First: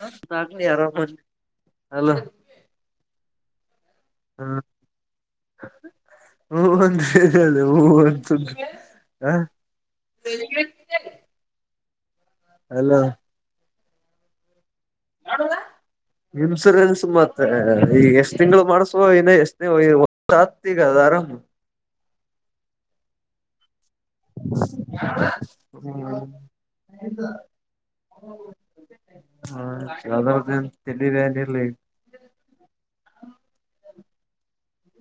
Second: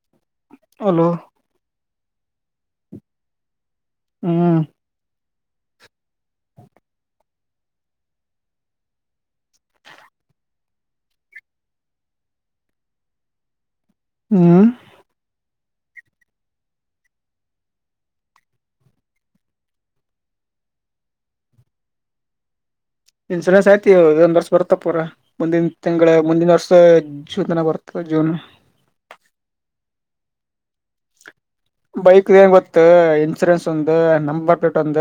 ಹ ದಾಾಗಲಿ ಆರಾಮ ಹಲೋ ಅಲ್ಲ ಹ್ಮ್. ಹ ಒಂದರಿ ಅ ಹ ಅಂತ ಹ [inaudible] ಹಲೋ. ಹ್ಮ್. [inaudible] [inaudible] [inaudible] ಇನ್ಸೂರೆನ್ಸ್ ಆಯತ್. ಇದ ಒಂದ್ ವರ್ಷ ಬರ್ತ ಪೂರಾ ಮುಂದಿನ ಹ್ಮ ತಿಂಗಳ ಮುಂದಿನ ವರ್ಷ ಜೂನ್ ತನ ಬರ್ತ ಜೂನ್. ಹಾ. ಯಾವದರದಿಂದ್ ತಲಿಬ್ಯಾನಿ ಇಲ್. ಬೈಕದ್ ಏನ್ ಗೊತ್ತ ಇನ್ಸೂರೆನ್ಸ್ ಒಂದ ನಂಬರ್ ಪ್ಲೇಟ್ ಒಂದ.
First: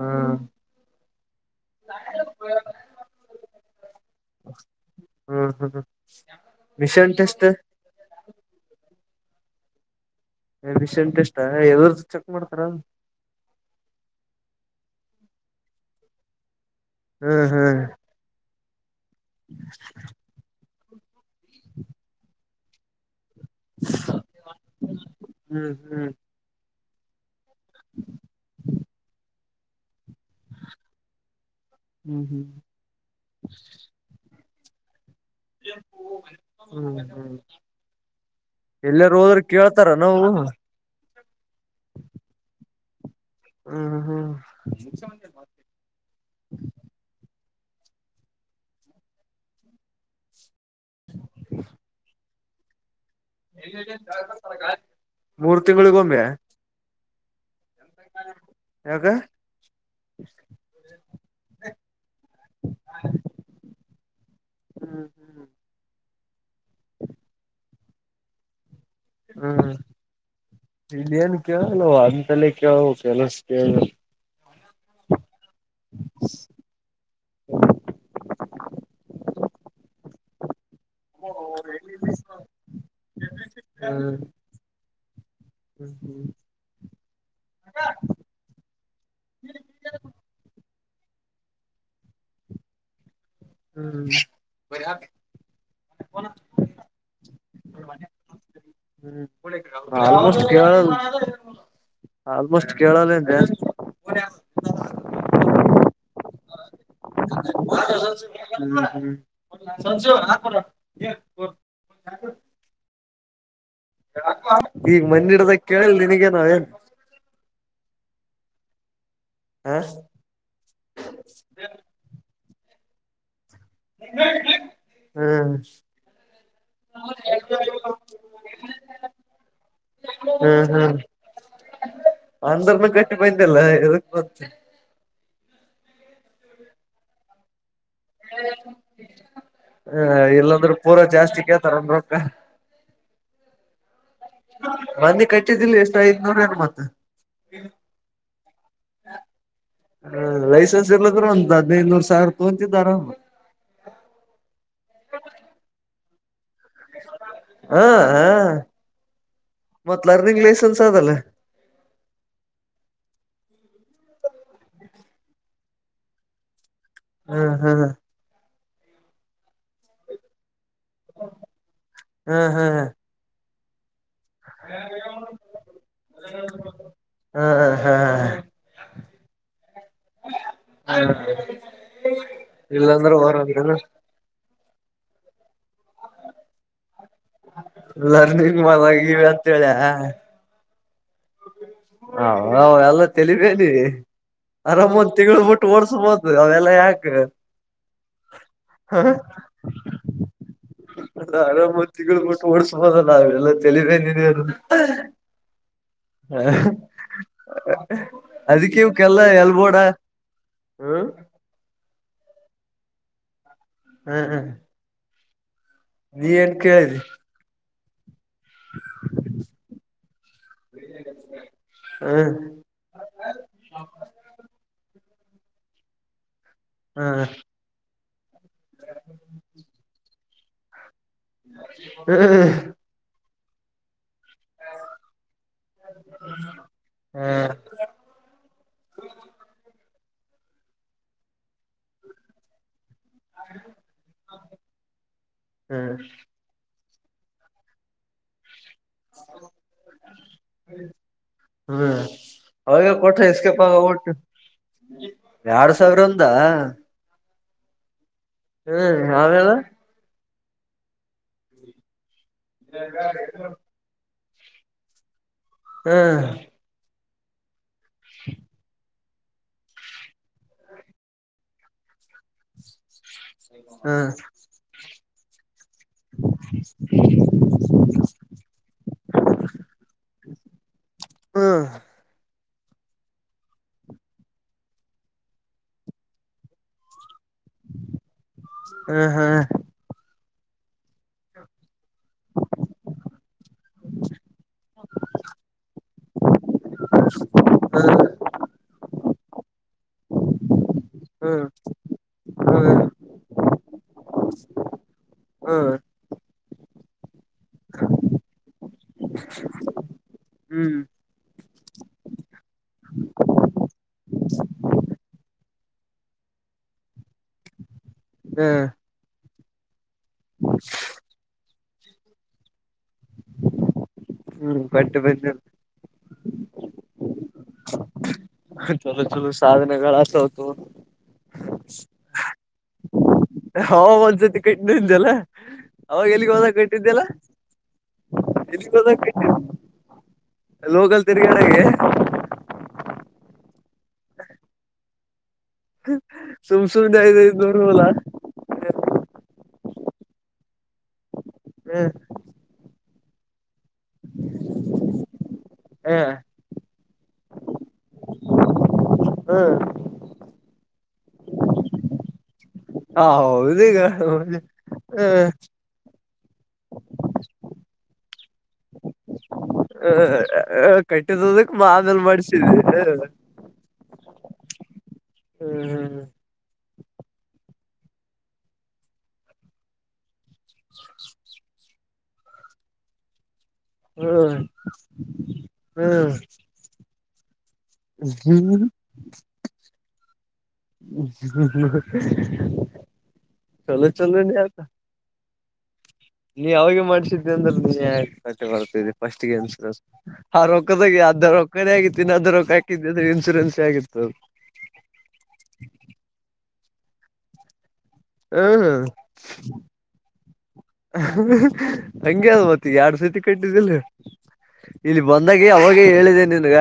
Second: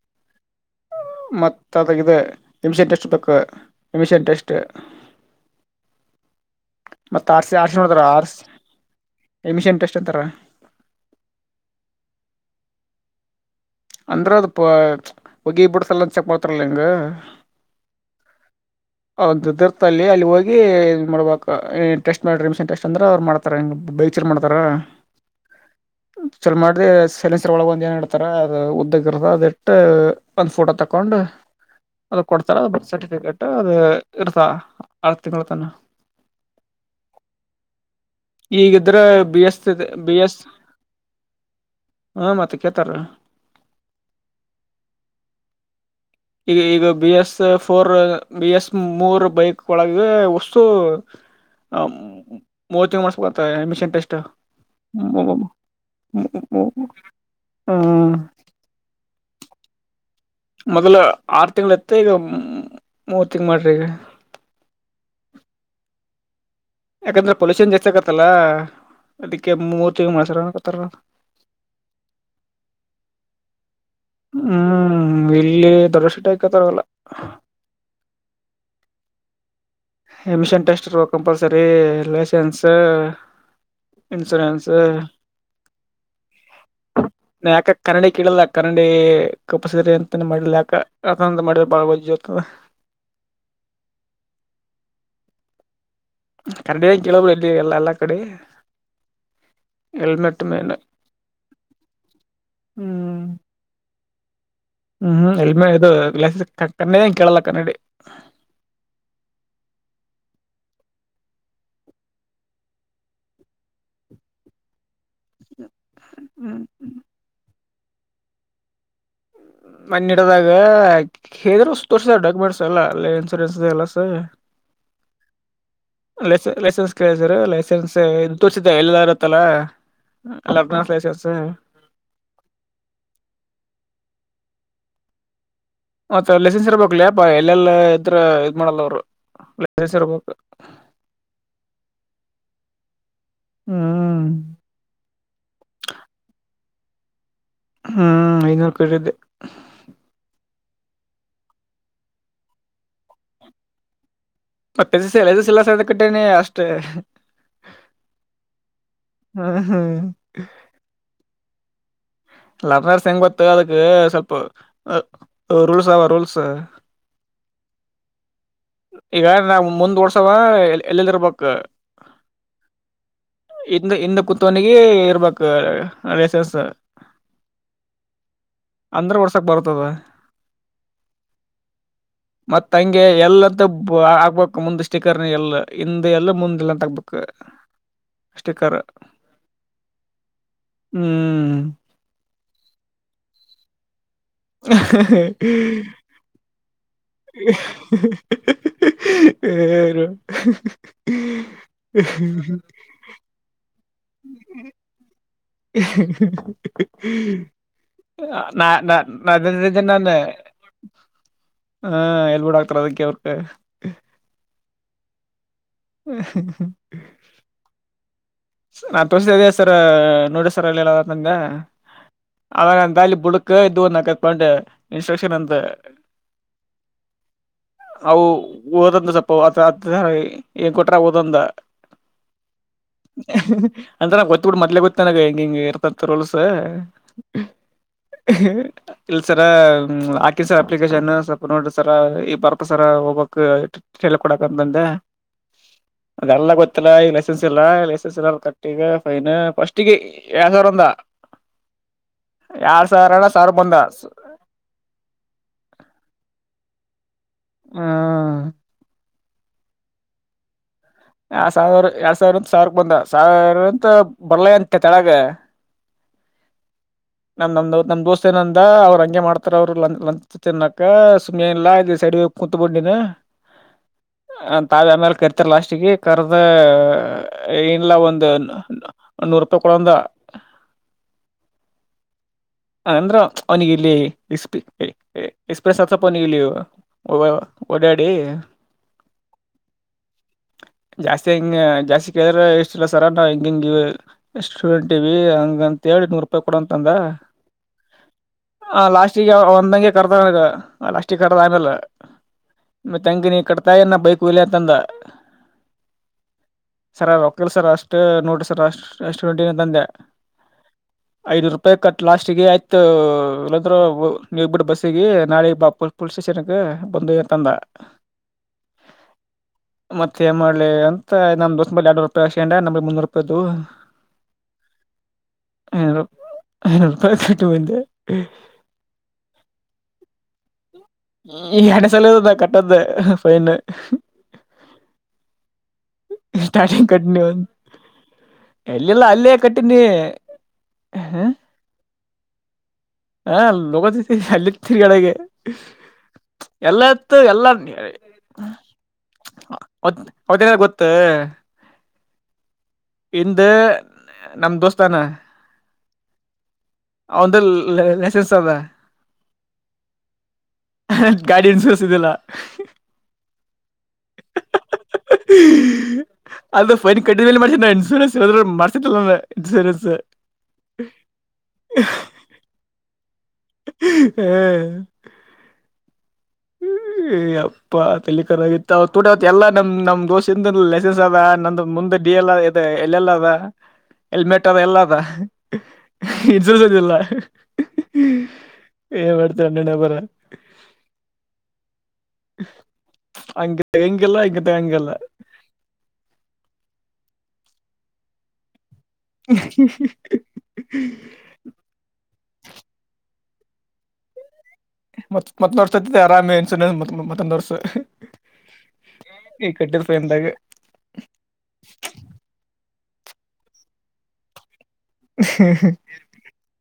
ಹ್ಮ್ ಮತ್ತ ಅದ ಇದ ಎಮಿಷನ್ ಟೆಸ್ಟ್ ಬೇಕ್ ಎಮಿಷನ್ ಟೆಸ್ಟ್. ಹ್ಮ್ ಹ್ಮ ಹ್ಮ. ಮತ್ತ ಆರಸಿ ಆರಸಿ ನೋಡ್ತಾರ ಆರಸಿ ಎಮಿಷನ್ ಟೆಸ್ಟ್ ಅಂತಾರ. ಎಮಿಷನ್ ಟೆಸ್ಟ್ ಇದರದ್ ಚೆಕ್ ಮಾಡ್ತಾರ. ಅಂದ್ರ ಅದು ಪ ಹೊಗಿ ಬಿಡ್ಸಲ್ಲಂತ ಚೆಕ್ ಮಾಡ್ತಾರಲ್ಲ ಹಿಂಗ. ಹ್ಮ್ ಅವರ್ದ ಈದರ್ತ ಅಲ್ಲಿ ಅಲ್ಲಿ ಹೋಗಿ ಇದ ಮಾಡ್ಬಬೇಕ್ ಟೆಸ್ಟ್ ಮಾಡ್ರಿ ಎಮಿಷನ್ ಟೆಸ್ಟ್ ಅಂದ್ರೆ ಅವ್ ಮಾಡ. ಬೈ ಚಲ ಮಾಡ್ತಾರ ಹ್ಮ್ ಹ್ಮ್ ಚಲ ಮಾಡ. ಅದೇ ಸೈಲೆಂಸರ್ ಒಳಗೆ ಒಂದು ಏನ್ ಇಡ್ತಾರೆ ಅದ ಉದ್ದಕ್ಕ ಇರತದ ಅದಿಟ್ಟ. ಒಂದು ಫೋಟೋ ತಕೊಂಡು ಅದು ಹ್ಮ್ ಹ್ಮ್ ಕೊಡ್ತಾರ ಬರ್ತ್ ಸರ್ಟಿಫಿಕೇಟ್ ಅದು ಇರ್ತ. ಆರ್ ತಿಂಗಳ ತನ ಎನ್ ಪೋ ಹ್ಮ್ ಹ್ಮ್. ಈಗಿದ್ರ ಎಲ್ಲಾರ ಹೋದ್ರ ಬಿ ಎಸ್ ಕೇಳ್ತಾರ ಬಿ ನಾವು ಎಸ್. ಹ ಮತ್ತ ಕೇಳ್ತಾರ. ಹ್ಮ ಹ. ಈಗ ಈಗ B S. Four B S ಮೂರು ಬೈಕ್ ಒಳಗ ವಷ್ಟು. ಹ ಮೋತಿಂಗಮಸ್. ಮತ್ತ ಎಮಿಷನ್ ಟೆಸ್ಟ. ಮೂರ್ ತಿಂಗಳಿಗೊಮ್ಮೆ ಯಾಕ. ಮೊದಲ ಆರ ತಿಂಗ್ಳ ಇತ್ತ ಈಗ ಮೂರು ತಿಂಗ್ಳ್ ಮಾಡಿರ ಈಗ. ಹ್ಮ್ ಹ್ಮ್. ಯಾಕಂದ್ರ ಪೊಲ್ಯೂಷನ್ ಜಾಸ್ತಿ ಆಕತ್ತಲ್ಲಾ. ಹ್ಮ್ ಇಲೆನ್ ಕೇಳಲ್ಲ ಅಂತಲೆ ಕೇಳ ಬೇಕ್ ಕೆಲಸ ಕೇಳ ಬೇಕ್. ಹ್ಮ್ ಇಲ್ಲಿ ದೊಡ್ಡ ದೊಡ್ಡ ಸಿಟ್ಯಾಗ್ ಕೇಳ್ತಾರ್ ಅವೆಲ್ಲ. ಎಮಿಷನ್ ಟೆಸ್ಟ್ ಇರಬೇಕ ಕಂಪಲ್ಸರಿ ಲೈಸೆನ್ಸ್. ಇನ್ಶುರೆನ್ಸ. ನ ಯಾಕ ಕನ್ನಡಿ ಕೇಳಿಲ್ಲ ಕನ್ನಡಿ ಕಂಪಲ್ಸಿರಿ ಅಂತ ಮಾಡಿಲ್ಲ ಯಾಕ. ಯಾಕಂದ ಮಾಡಿರ ಬಾಳ ವಜ್ಜ ಇತ್ತ್ ಅದ. ಹ್ಮ್ ಬರ [unintelligible] ಕನ್ನಡಂ ಕೇಳೋಬ ಇದ್ದ ಎಲ್ಲ ಎಲ್ಲಾ ಕಡೆ ಹ್ಮ್ ಹೆಲ್ಮೆಟ್ ಆಲ್ಮೋಸ್ಟ್ ಕ ಮೇನ್ [unintelligible] ಆಲ್ಮೋಸ್ಟ್ ಕೇಳಲ್ಲಂತೆ ಹ್ಮ್್ಮ್ ಎಲ್್ಮೇ ಇದು ಗ್ ಕೇಳಲಕ್ಕ [unintelligible] ಸಂ [unintelligible] ಈಗ ಮಂದಿಡದ ಕೇಳಿಲ್ಲ ನಿನಗೇ ನಾವ ಹ್ಮ್ ಏನ್ [unintelligible] ಹ ಮನ್ನ ಇಡದಾಗ ಹೇಳ್ರ ತೋರ್ಸ ಡಾಕ್ಯುಮೆಂಟ್ಸ್ ಎಲ್ಲ ಅಲ್ಲ ಎಲ್ಲ ಸ ಹಾ ಲೈಸ ಲೈಸೆನ್ಸ್ ಕೇಳಿದರ್ ಲೈಸೆನ್ಸ್ ಇ ತೋರ್ಸಿದ್ದ ಎಲ್ಲದ ಇರುತ್ತಲ್ಲಾ ಹ್ಮ್ ಹ್ಮ್ ಲಗ್ನಸ್ಲಸಸ [unintelligible] ಅಂದ್ರನು ಕಟ್ಟಿ ಪಂತಲ್ಲ [inaudible] ಮತ್ತ ಲೈಸೆನ್ಸ್ ಇರಬೇಕಕ್ಲಪ್ಪ ಎಲ್ಲೆಲ್ಲಾ ಇದತ್ರ ಇದ ಮಾಡಲ್ಲ ಅವರು ಲಸ್ ಇರ್ಬೇಕು ಇಲ್ಲಾಂದ್ರೆ ಪೂರಾ ಜಾಸ್ತಿ ಕೇಳ್ತಾರ ರೊಕ್ಕ ಹ್ಮ್ ಮಂದಿ ಕಟ್ಟಿದಿಲ್ಲ ಎಷ್ಟು ಐದ್ನೂರ ಏು ಮತ್ತೆ ಹ್ಮ್ ಐನೂರು ಕಟ್ಟಿದ್ದೆ ಹ ಲೈಸನ್ ರು ಅಂತದೈನೂರು ಸಾವಿರ ತಗಂತಿದಾರ ಮತ್ತೆ ಸಳೆದು ಸಿಲ ಸ ಕಟ್ಟನೆ ಅಷ್ಟು [unintelligible] ಹ ಹ ಹ್ಮ ಹ್ಮ್ ಮತ್ ಲರ್ನಿಂಗ್ ಲೈಸೆನ್ಸ್ ಅದಲ್ಲ ಲರ್ನರ್ಸ್ ಹೆಂಗ್ ಗೊತ್ತು ಅದಕ್ ಸ್ವಲ್ಪ ರೂಲ್ಸ್ ಅವವಾ ರೂಲ್ಸ್ ಹ್ಮ್ ಹ್ಮ್ ಹ ಈಗ ನಾವ್ ಮುಂದ್ ವರ್ಸವ ಎಲ್ಲದಿರ್ಬೇಕಕ್ ಹ್ಮ್ ಹ್ಮ್ ಹ್ಮ್ ಇಿಂದ [unintelligible] ಹಿಂದ ಕತ್ನಿಗೆ ಇರ್ಬೇಕ ಲೈಸೆನ್ಸ್ ಹ್ಮ್ ಹಾ ಅಂದ್ರ ಒಡ್ಸಕ್ ಬರುತದ ಮತ್ತಂಗೆ ಇಲ್ಲಾಂದ್ರೆ ಎಲ್ಲದ್ದು ಹೊರಂದ್ರನು ಆಗ್ಬೇಕು ಮುಂದ್ ಸ್ಟಿಕರ್ ಎಲ್ಲ ಹಿಂದ ಎಲ್ಲ ಮುಂದ ಇಲ್ಲ ಅಂತ ಆಗಬೇಕು ಲರ್ನಿಂಗ್ ಮಾಡಗವಿ ಅಂತೇಳಿಯ ಹ್ಮ್ ಹ ಅವೆಲ್ಲ ತಲಿಬೇ [unintelligible] ನೀ ಆರಾಮ ಒಂದ ತಿಂಗಗಳು ಬಿಟ್ಟು ಓಡ್ಸ್ಬಹದು ಅವೆಲ್ಲ ಹರ [unintelligible] ಆರಾಮತ್ [unintelligible] ತಿಂಗಳುಬಟ್ಟು ಓಡ್ಸ್ಬೋ ನಾವೆಲ್ಲ [unintelligible] ್ಮ [unintelligible] ನಾ ಅದಕ್ಕೆ ನ ಇವಕ್ಕೆಲ್ಲ ಎಲ್ಬೋಡ ನದಿದ್ದ ನಾನು ಹ್ಮ್ ಹ ಎಲ್ಬು ಡಾಕ್ಟರ್ ಅದಕ್ಕೆವರ್ [unintelligible] ಹ್ಮ್ ಹ್ಮ್ ನೀ ಏನ್ ಕೇಳಿದಿ ನಾನ್ ತೋರ್ಸೇ ಸರ್ ನೋಡ ಹ್ಮ್ ನಾಗ ದಾಲ ಬುಡಕ್ ಇದ ಒಂದು ನಕತ್ ಪೊಂಡು [unintelligible] ಇನ್ಸ್ಟ್ರಕ್ಷನ್ ಎಂತ ಹ್ಮ್ ಹ ಅವು ಓದಂದ ಸಪ್ಪ ನ್ ಕೊಟ್ಟ [unintelligible] ಹ್ಮ್ ಅಂತ ನಾಗ ಗೊತ್ತಬಿಟ್ಟ ಮೊದ್ಲೆ ಗೊತ್ತನಾಗ ಹೆಂಗ ಹಿಂಗ ಇರ್ತತ್ ರೋಲ್ಸ ಹ ಹ್ಮ್ ಕೆಲ್ಸರ [unintelligible] ಹ್ಮ ಹಾಕಿ ಸರ್ ಅಪ್ಲಿಕೇಶನ್ ಸ್ವಲ್ಪ ನೋಡ ಸರ ಈ ಬರ್ತ ಸರ ಹೋಗಕ್ ಕೊಡಕಂದ ಬಂದೆ ಅದೆಲ್ಲ ಗೊತ್ತಿಲ್ಲ ಈ ಲೈಸೆನ್ಸ್ ಇಲ್ಲನ್ ಲಲ್ ಕಟ್ಟಗ ಫೈನ್ ಫಸ್ಿಗೆ [unintelligible] ಯಾಸಾವರಂದಾ ಹ್ಮ್ ಅವಾಗ ಕೊಟ್ಟ್ರ ಸಾವಿರ ಎಸ್ಕೇಪ್ಗ ಬಂದ ವಟ್ಟು ಎರಡ್ ಸಾವಿರ ಅಂದಾ? ಹ್ಮ ಹ್ಮ್ ನಾಳೆ ಅಲ್ಲಾ? ಆ ಸಾವಿರ ಎರಡ್ ಸಾವಿರ ಅಂತ ಸಾವಿರಕ್ ಬಂದ ಸಾವಿರ ಅಂತ ಬರ್ಲ ಅಂತ ಕೆಳಗ. ಹ್ಮ್ ನಮ್ ನಮ್ದ ನಮ್ ದೋಸ್ತ ಏನ ಅಂದ ಅವ್ರ ಎಮ್ಮಾಡತರ ಮಾಡ್ತಾರ ಅವ್ರು ಲತ್ ತಿನ್ನಕ ಸುಮ್ಮನೆ ಇಲ್ಲಾ ಇ ಸೈಡ್ ಕುೂತ್ ಬೊಂಡಿನ ಹ್ಮ್ ಹ ತಾವೇ ಆಮೇಲೆ ಕರ್ತಿರ್ಲ್ಲ ಅಷ್ಟ. [inaudible] ಕರದ ಏನಲ್ಲ ಒಂದು ನೂರು ರೂಪಾಯಿ ಕೊಡಂದ [unintelligible] ಹ್ಮ್ ಹ ಅಂದ್ರ ಅವನಿಿಗೆ ಇಲ್ಲಿ ಎಸ್ಪ ಎಕ್ಸ್ಪ್ರೆಸ್ ಆತ್ತಪ್ಪ ಅವನಿಗೆ ಇಲ್ಲಿ. ನಳಳ್ತ ಒ ಓಡಾಡಿ ಹ್ಮ್ ಹ್ಮ್ ಜಾಸ್ತಿ ಹಂಗ ಜಾಸ್ತಿ ಕೇಳಿದ್ರೆ ಇಷ್ಟ ಇಲ್ಲ ಸರ ನಾವು ಹಿಂಗ ಹಿಂಗಿವ ಸ್ಟೂಡೆಂಟ್ ಇಿವವಿ ಹಂಗಂತ ಎಡ್ನೂಾಯಿ? ಹ್ಮ ಹ ಲಾಸ್ಟಿಗೆ ಒಂದಂಗೆ ಕರ್ದ ಲಾಸ್ಟಿಗೆ ಕರ್ದ ಹ್ಮ್ ಆಮೇಲ್ ಹ್ಮ್ ಮತ್ತ ಹೆಂಗ ನೀ ಕಟ್ತಾಯ ನಾನ ಬೈಕ್ ವಲೆಂತಂದ ಸರ್ ರೋಕ್ಕಿಲ್ ಸರ್ ಅಷ್ಟು ನೋಡಿ್ರ ಸರ್ ಅಷ್ಟ ಅಷ್ಟುಟತ ಅಂದೆ ಹ್ಮ್ ಹ್ಮ್ ಐದು್ ರೂಪಾಯಿ ಕಟ್ ಲಾ ಬಿಗೆ ಆಯ್ತು ಇಲ್ಲಾದ್ರು ನೀ ಬಿಿಟ್ಟ ಬಸ್ಸಿಗೆ ನಾಳೆ ಪುಲ್ಸ್ ಸ್ಟೇಷನ್ಗೆ ಬಂದು ತಂದ ಮತ್ತೆ ಏ ಮಾಡ್ಲಿ ಅಂತ ನಮ್ಮ ದೋಸ್ತ್ ಮೇಲೆ ಎರಡುೂರು ರೂಪಾಯಿ ಹಾಕಶಿಕಂಡ ನಮ್ ಮುನ್ನೂರು ರೂಪಾಯಿ ಅದು ಹ್ಮ್ ಗಟ್ಟೆ ಬಿಡ ಐನೂರು ರೂಪಾಯಿ ಕಟ್ಟಿ ಬಂದೆ ನಿನ್ ಚಲೋ ಚಲೋ ಸಾಧನೆಗಳಾಸತಾವ ತೋ ಹ್ಮ ಎಡನೆ ಸಲ ಇದ ಕಟ್ಟ್ದ ಫೈನ್, ಅವ ಒಂದ್ಸತಿ ಕಟ್ಟಿದ್ದಲ್ಲ ಅವಾಗ ಎಲ್ಲಿಗ್ ಹೋದಾಗ ಸ್ಟಾರ್ಟಿಂಗ್ ಕಟ್ಟಿದ್ದಲ್ಲ ಕಟ್ನಿ ಒಂದು ಎಲ್ಲಿಗ್ ಹೋದಾಗ ಎಲ್ಲೆಲ್ಲ ಕಟ್ಟಿ ಅಲ್ಲೇ ಕಟ್ನಿ ಲೋಕಲ್ ಹ್ಮ ತಿರ್ಗಾಡಗೆ ಹಾ ಲೋಗದ ಅಲ್ಲಿ ತಿಗಡೆಗೆ ಸುಮ್ ಸುಮ್ನೆ ಐದ್ ಎಲ್ಲತ್ತು ಎಲ್ಲ ಐದ್ನೂರು ಅಲ್ಲ ತ್ ಅವತ್ತೇನ ಗೊತ್ತ? ಹ್ಮ್ ಹಿಂದ ನಮ್ಮ್ ದೋಸ್ ಅದಾನ ಹ್ಮ್ ಸಸಲ್ಲ ಗಾಡಿಯನ್ ಸೂಸುದಲ್ಲ ಹೌದು ಈಗ ಅದು ಫೈನ್ ಕಟ್ಟಿದೇ ಮಾಡಿ ನವು ಇನ್ಸೂರೆನ್ಸ್ [inaudible] ಮಡ್ಸಿದ್ರದಲ್ಲ ಇನ್ಸೂರನ್ಸ್ ಕಟ್ಟಿದದಕ್ ಆಮೇಲ್ ಮಾಡ್ಸಿದ್ವಿ ಹ್ಮ್ ಹ್ಮ್ ಹ್ಮ್ ಹ್ಮ ಹ್ಮ್ ಅಪ್ಪಾ ತಲ್ಲಿಿಕರ ಆಗತ್ತು ಅವ ತೂಟವ ಎಲ್ಲ ನಮ್ ನಮ್ ದೋಸ್ಿಂದ ಲೆಸೆನ್ಸ್ ಅದ ನ ಮುಂದಡ್ ಡಿಎಲ್ ಆಗೆತಿ ಎಲ್ಲೆಲ್ಲ ಅದ ಎಲ್ಮೆಟ್ ಹ್ಮ್ ಅದ ಎಲ್ಲ ಅದ ಇನಸೂರೆನ್ಸದಿಲ್ಲ ಹ್ಮ್ ಮಾಡ್ತಾರೆ ಅಣ್ಣ ಬರ ಹಂಗ ಚಲೋ ಹೆಂಗಿಲ್ಲ ಚಲೋ ನೀ ಹಿಂಗತ ಆತಾ ಹಂಗಲ್ಲ ನೀ ಅವೇ ಮಾಡ್ಸಿದ್ದೆ ಅಂದ್ರೆ ನೀ ಯಾಕ್ ಕಟ್ಟಿ ಬರ್ತರಿ ಫಸ್ಟ್ ಅನ್ಸ ಆ ರೊಕ್ಕದಾಗ ಅದ ರೊಕ್ಕನೇ ಆಗಿತ್ತಿನಿ ಅದಧ ರೊಕ್ಕ ಹಾಕಿದ್ದ ಇಸೂರೆನ್ಸ ಆಗಿತ್ತು ಚ ಮತ್ತೊಂದ್ ವರ್ಷ ಹ್ಮ್ ಕಟ್ಟರ್ ಪಂದಾಗ ಎರಡು ಸತಿ ಕಟ್ಟಿದ್ದಿಲ್ಲ ಇಲ್ಲಿ ಬಂದಾಗ ಅವಾಗೇ ಹೇಳಿದೆ ನಿನ್ಗ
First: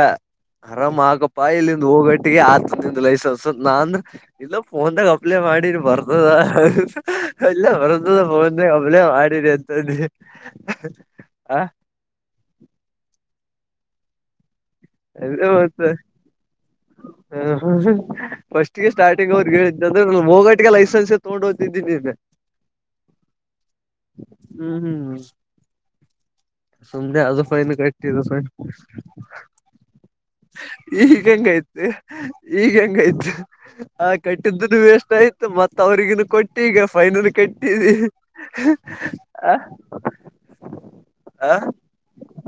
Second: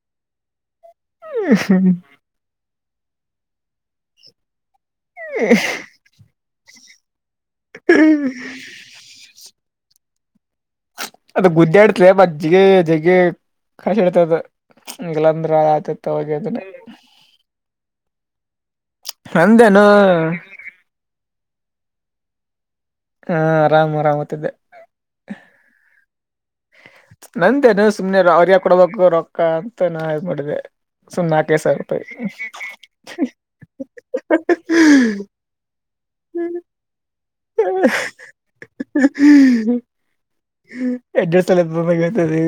ಅರಾಮ್ ಆಕಪ್ಪಾ ಇಲ್ಲಿಂದ ಹೋಗಟ್ಟಿಗೆ ಆತ ನಿಂದ ಲೈಸನ್ಸ್ ನಾ ಅಂದ್ರ ಇಲ್ಲ ಫೋನ್ ಕಪ್ಲೆ ಮಾಡಿ ಬರ್ತದ ಎಲ್ಲ ಬರ್ತದ ಫೋನ್ ಕಪ್ಲೆ ಮಾಡಿ ಸರಿ ಅತದೆ ಅದ ಗುದ್ದೆ ಆಡ್ತ ಮಜ್ಜಿಗೆ ಜಗ್ ಕಷ ಇಡ್ತದ ಅದೇ ಮತ್ತ ಹ ಫಸ್ಟ್ಗೆ ಸ್ಟಾರ್ಟಿಂಗ್ ಅವ್ಿಗೆ ಹೇಳಿದ್ದ ನಂದೇನು ಅಂದ್ರೆ ಹೋಗಟಿಗೆ ಲೈಸನ್ಸ್ ತಗೊಂಡ ಹೋಗ್ತಿದ್ದೀಿ ನಿಮೆ ಹಾ ಆರಾಮ್ ಆರಾಮತಿದ್ದೆ ಹ್ಮ್ ಸುಮ್ನೆ ಅದು ಫೈನ್ ನಂದೇನ ಕಟ್ಟಿ ಸುಮ್ನೆ ಇದು ಫೈನ್ ಅವ್ರ್ಯ ಕೊಡಬೇಕು ರೊಕ್ಕ ಅಂತ ನಾ ಇದ್ ಮಾಡೆ ಈಗ ಹಂಗಾಯ್ತು ಈಗ ಹಂಗಯ್ತು ಆ ಕಟ್ಟಿದ್ದನು ವಷ್ಟ ಆಯ್ತು ಮತ್ತ ಅವ್ರಿಗನು ಕೊಟ್ಟ ಈಗ ಫೈನಲ್ ಕೆಟ್ಟಿದಿ ಹ ಎಡ್ಡು ಸಲ ಬಂದಾಗತದೆ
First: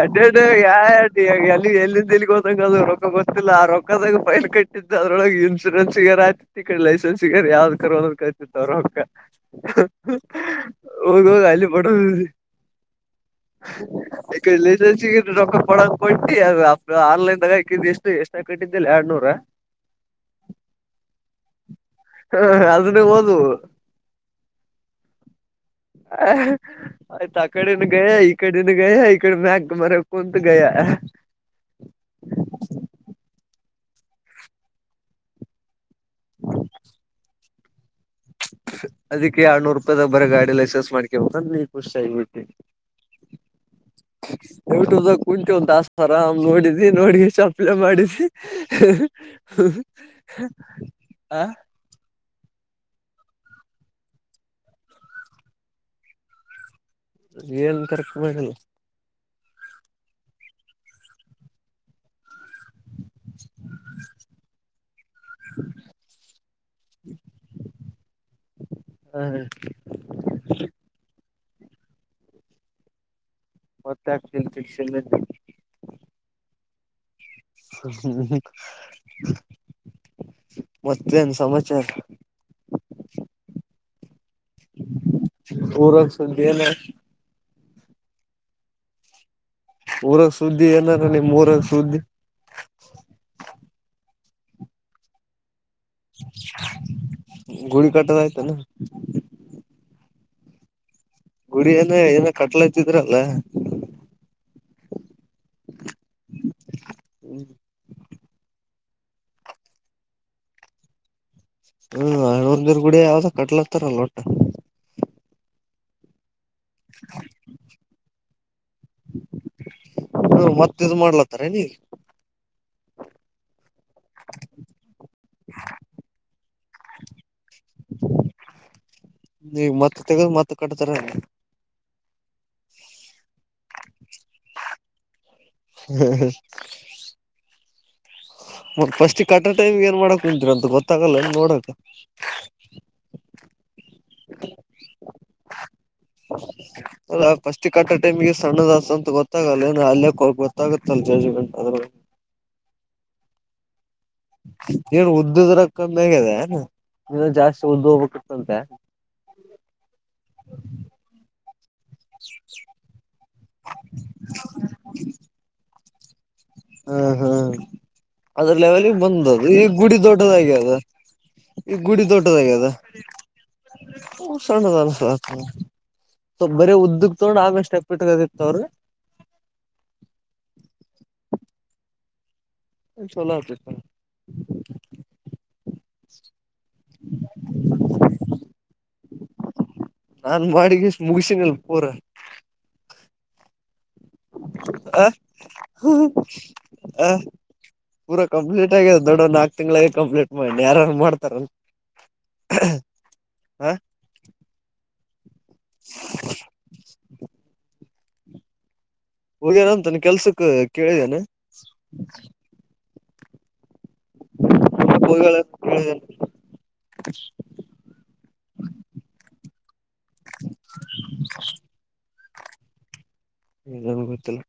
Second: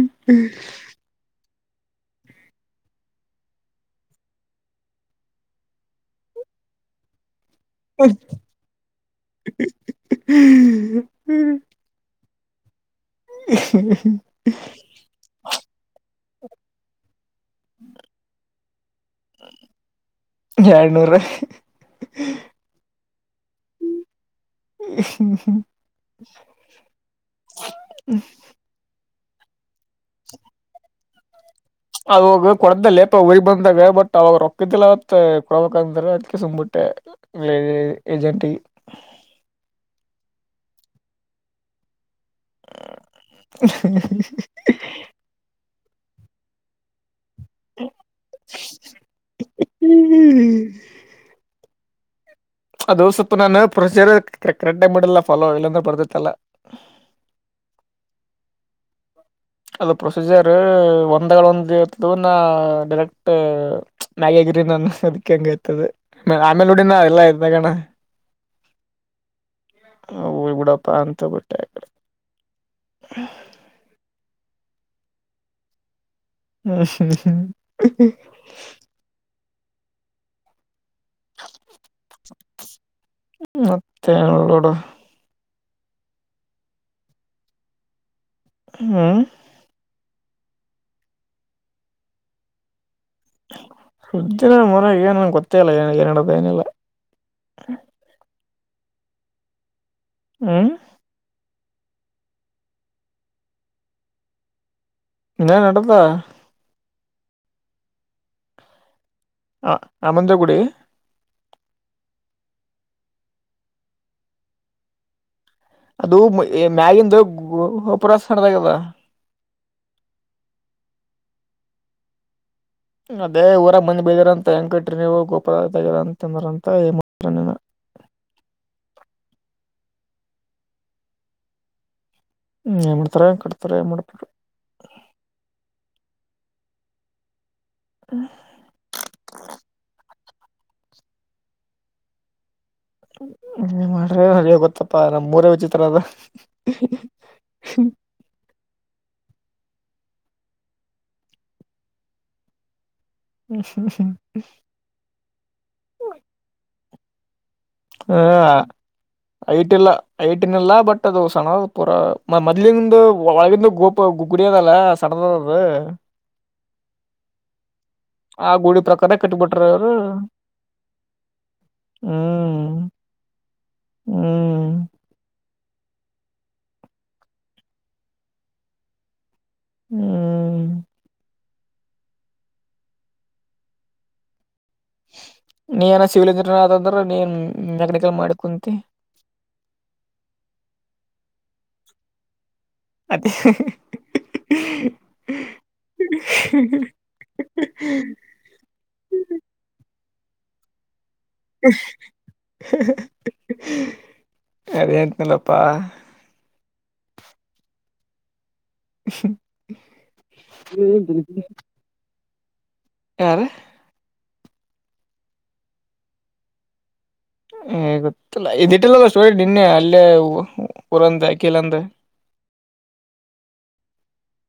ಎಡೆ ಎಡು ಯಾರಾರಡು ಎಲ್ಲಿ ಎಲ್ಲಿಂದ ಎಲ್ಲಿಗೆೋದಂಗ ಅದು ರೊಕ್ಕ ಗೊ್ತಿಿಲ್ಲ ಆ ರೊಕ್ಕದಾಗ ಫೈಲ್ ಕಟ್ಟಿದ್ದ ಅದ್ರೊಳಗೆ ಇನ್ಸೂರೆನ್ಸ್ಗ ಕಡೆ ಲೈಸೆನ್ಸ್ಗಾರ ಯಾವ್ದ್ ಕರ್ೋದ ಕತಿತ್ತು ಅವ್ರ ಅ ಹೋಗೋಗ ಅಲ್ಲಿ ಪಡೋದ ಈ ರಕ ಪಡ ಪಡ್ತ ಅ ಆನ್ಲೈನ್ ಗಾಕಿದ ಎಷ್ಟು ಎಷ್ಟ ಕಟ್ಟಿದ್ದಲ್ಲಿ ಎರಡ್ನೂರ ಎರಡ್ನೂರ ಹ ಅದನ ಬೋದು ಹ ಆಯ್ತ ಕಡೆನು ಗಯ ಈ ಕಡೆನು ಗಯ ಈ ಕಡೆ ಮ್ಯಾ ಮರ ಕುಂತ ಗಯ ಅವಾಗ ಕೊಡ್ದಲ್ಲೇಪ ಉರಿ ಬಂದಾಗ ಬಟ್ ಅವಾಗ ರೊಕ್ಕದಿಲ್ಲ ಮ ಕೊಡ ಹಂದ್ರ ಅದ್ಕ್ಕೆ ಸುಂಬುಟ್ಟೆ ಅದಕ್ಕೆ ಆರ್ನೂರು ರೂಪಾಯಿದ ಬರ ಗಾಡಿ ಲೈಸೆನ್ಸ್ ಮಾಡ್ಕೇ ಹಂದ್ರೆ ಈ ಖುಷಿ ಆಗಿಬಿಟ್ಟು ಎಟುದ ಕುಂಚ ಒಂತ ಆರಾಮ್ ನೋಡಿದಿ ನೋಡಿ ಚಾಪಲ ಮಾಡಿಸಿ ಹ್ಮ್ ಹ ಅದು ಸತ್ತು ನಾನು ಪ್ರೊಸೀಜರ್ ಕರೆಕ್ ಟೈಮ್ ಮಾಡಲ್ಲ ಫಾಲೋ ಇಲ್ಲಾಂದ್ರೆ ಬರ್ದೈತ್ತಲ್ಲಾ ಏನ್ ಕರೆಕ್ಟ್ ಮಾಡಣ ಅಲ್ಲ ಪ್ರೊಸೀಜರ್ ಒಂದಗಳ ಒಂದ್ ಇರ್ತದ ಡ ಮ್ಯ್ರೀ ಹತದೆ ಆೇಲೆ ನಡ ಎ ಣಬಡ ಪ ಅಂತ ಮತ್ತತ್ತ ಕ್ಷ ಹ್ಮ್ಮ ಹ್ಮ ಮತ್ತೇನ್ ಸಮಾಚಾರ ಮತ್ತೆ ನೋಡು ಊರಾಗ ಸಂತ ಏನ ಹ್ಮ್ ಊರಕ್ ಸುದ್ದಿ ಏನಲ್ಲಿ ಮೂಊರಕ್ ಸ್ದಿ ಸೃ್ಧ ಮರ ಏನನ್ ಗೊತ್ತ ಗುಳಿ ಕಟ್ಟದ ಆಯ್ತ ನ ಹ್ಮ ಗುರಿಯಏನ ಏನ ಕಟ್ಲ ಇತಿದ್ರಲ್ಲ ನಡದಾ ಹ್ಮ್ ಹ ಆಮಂದಗುಡಿ ಹ್ಮ ಹಣವರ್ಗರ್ ಗುಡ ಯಾವ್ದ ಕಟ್ಲತ್ತಾರಲ್ಲೋಟ ಅದು ಏ ಮ್ಯಗಿಂದ ಒಪರ ಸದಾಗದ ಸರ ನೀ ಅದೇ ಊರ ಬಂದಿ ಬೈದಾರ ಅಂತ ಹೆಂಟ್ರಿ ಗೋಪಾರ ಅಂತಂತ ಏ ನೀ ಮತ್ತೆ ತೆಗದು ಮತ್ತೆ ಕಟ್ತಾರೆ ಹ್ಮ್ ಎ ಮಾಡಡ್ತಾರೆ ಕಟ್ತಾರೆ ಮಾಡಡಪಡ ಹ್ಮ್ ಹ್ಮ್ ಮಫಸ್ಟ್ ಈ ಕಟ್ಟ ಟೈಮ್ಗೆ ಏನ್ ಮಾಡಕ್ ಕುಂತೀರ ಅಂತ ಗೊತ್ತಾಗಲ್ಲ ನೋಡಕ್ ಮಾಡ್ರೆ ಅರಿ ಗೊತ್ತಪ್ಪಾ ನಮ್ ಮೂರೇ ವಿಚಿತ್ರ ಅದು ಫಟ್ ಕಟ್ಟ ಟೈಮಿಗೆ ಸಣ್ಣದ ಗೊತ್ತಾಗಲ್ಲ ಏನ ಅಲ್ಲೇ ಗೊತ್ತಾಗುತ್ತಲ್ಲ ಜಜ್ಮೆಂಟ್ ಆದ್ರೂ ಹ್ಮ್ ನೀಏನ್ ಉದ್ದುದ್ರ ಕಮ್ಮಿ ಆಗಿದೆ ನೀನು ಜಾಸ್ತಿ ಉದ್ದು ಹೋಗ್ಬೇಕಿತ್ತಂತೆ ಐಟ ಇಲ್ಲ ಐಟನ್ ಇಲ್ಲ ಬಟ್ ಅದು ಸಣ ಪೂರ ಮೊದ್ಲಿಂದ ಒಳಗಂದು ಗೋಪ ಹ ಕುಡಿಯದಲ್ಲ ಸಡದ ಅದು ಹಾ ಹಾ ಆ ಅದ್ರ ಗುಡಿ ಲೆವೆಲ್ಗೆ ಪ್ರಕಾರ ಬಂದ್ದು ಈಗ ಕಟ್ಬಿಟ್ರ ಅವ್ರು ಗುಡಿ ದೊಡ್ಡದಾಗಿ ಅದ ಈಗ ಗುಡಿ ದೊಡ್ಡದಾಗ ಹ್ಮ್ ಅದ ಹ್ಮ್ ಸಣ್ಣದ ಅನ್ಸತ ಬರ ಉದ್ದಗ್ ತಗೊಂಡ ಆಮಷ್ಟೆಪ್ ಇಟ್ಕತಿತ್ತವ್ರಿ ಹ್ಮ ಚಲೋ ಆತಿತ ನೀ ಏನ ಸಿವಿಲ್ ಇಂಜಿನಿಯರ್ ಆದದ್ರ ನೀನ್ ಮೆಕಾನಿಕಲ್ ಮಾಡಿ ಕುಂತ [unintelligible] ನಾನ್ ಮಾಡಿಗೆಷ್ಟ ಮುಗಸಿನಲ್ ಪೂರ ಅತ್ತ ಹ ಹ ಪೂರ ಕಂಪ್ಲೀಟ್ ಆಗಿದೆ ದೊಡ್ಡ ನಾಕಕ್ ತಿಂಗಳಿಗೆ ಕಂಪ್ಲೀಟ್ ಮಾಡಿ ಯಾರು ಮಾಡ್ತಾರೆ ಹ ಅದಂತಲ್ಲ ಬಾ ಹೋಗಿನಾಮ್ ತಾನ ಕೆಲ್ಸಕ್ ಕೇಳಿದೇನೆ ಆ ಬಯಳ ಹ ಗೊತ್ತ ಇದ ನಿನ್ನೆ ಇ ಉರಂದ ಕೀಲಂದ ನನ್ ಗೊತ್ತಿಲ್ಲ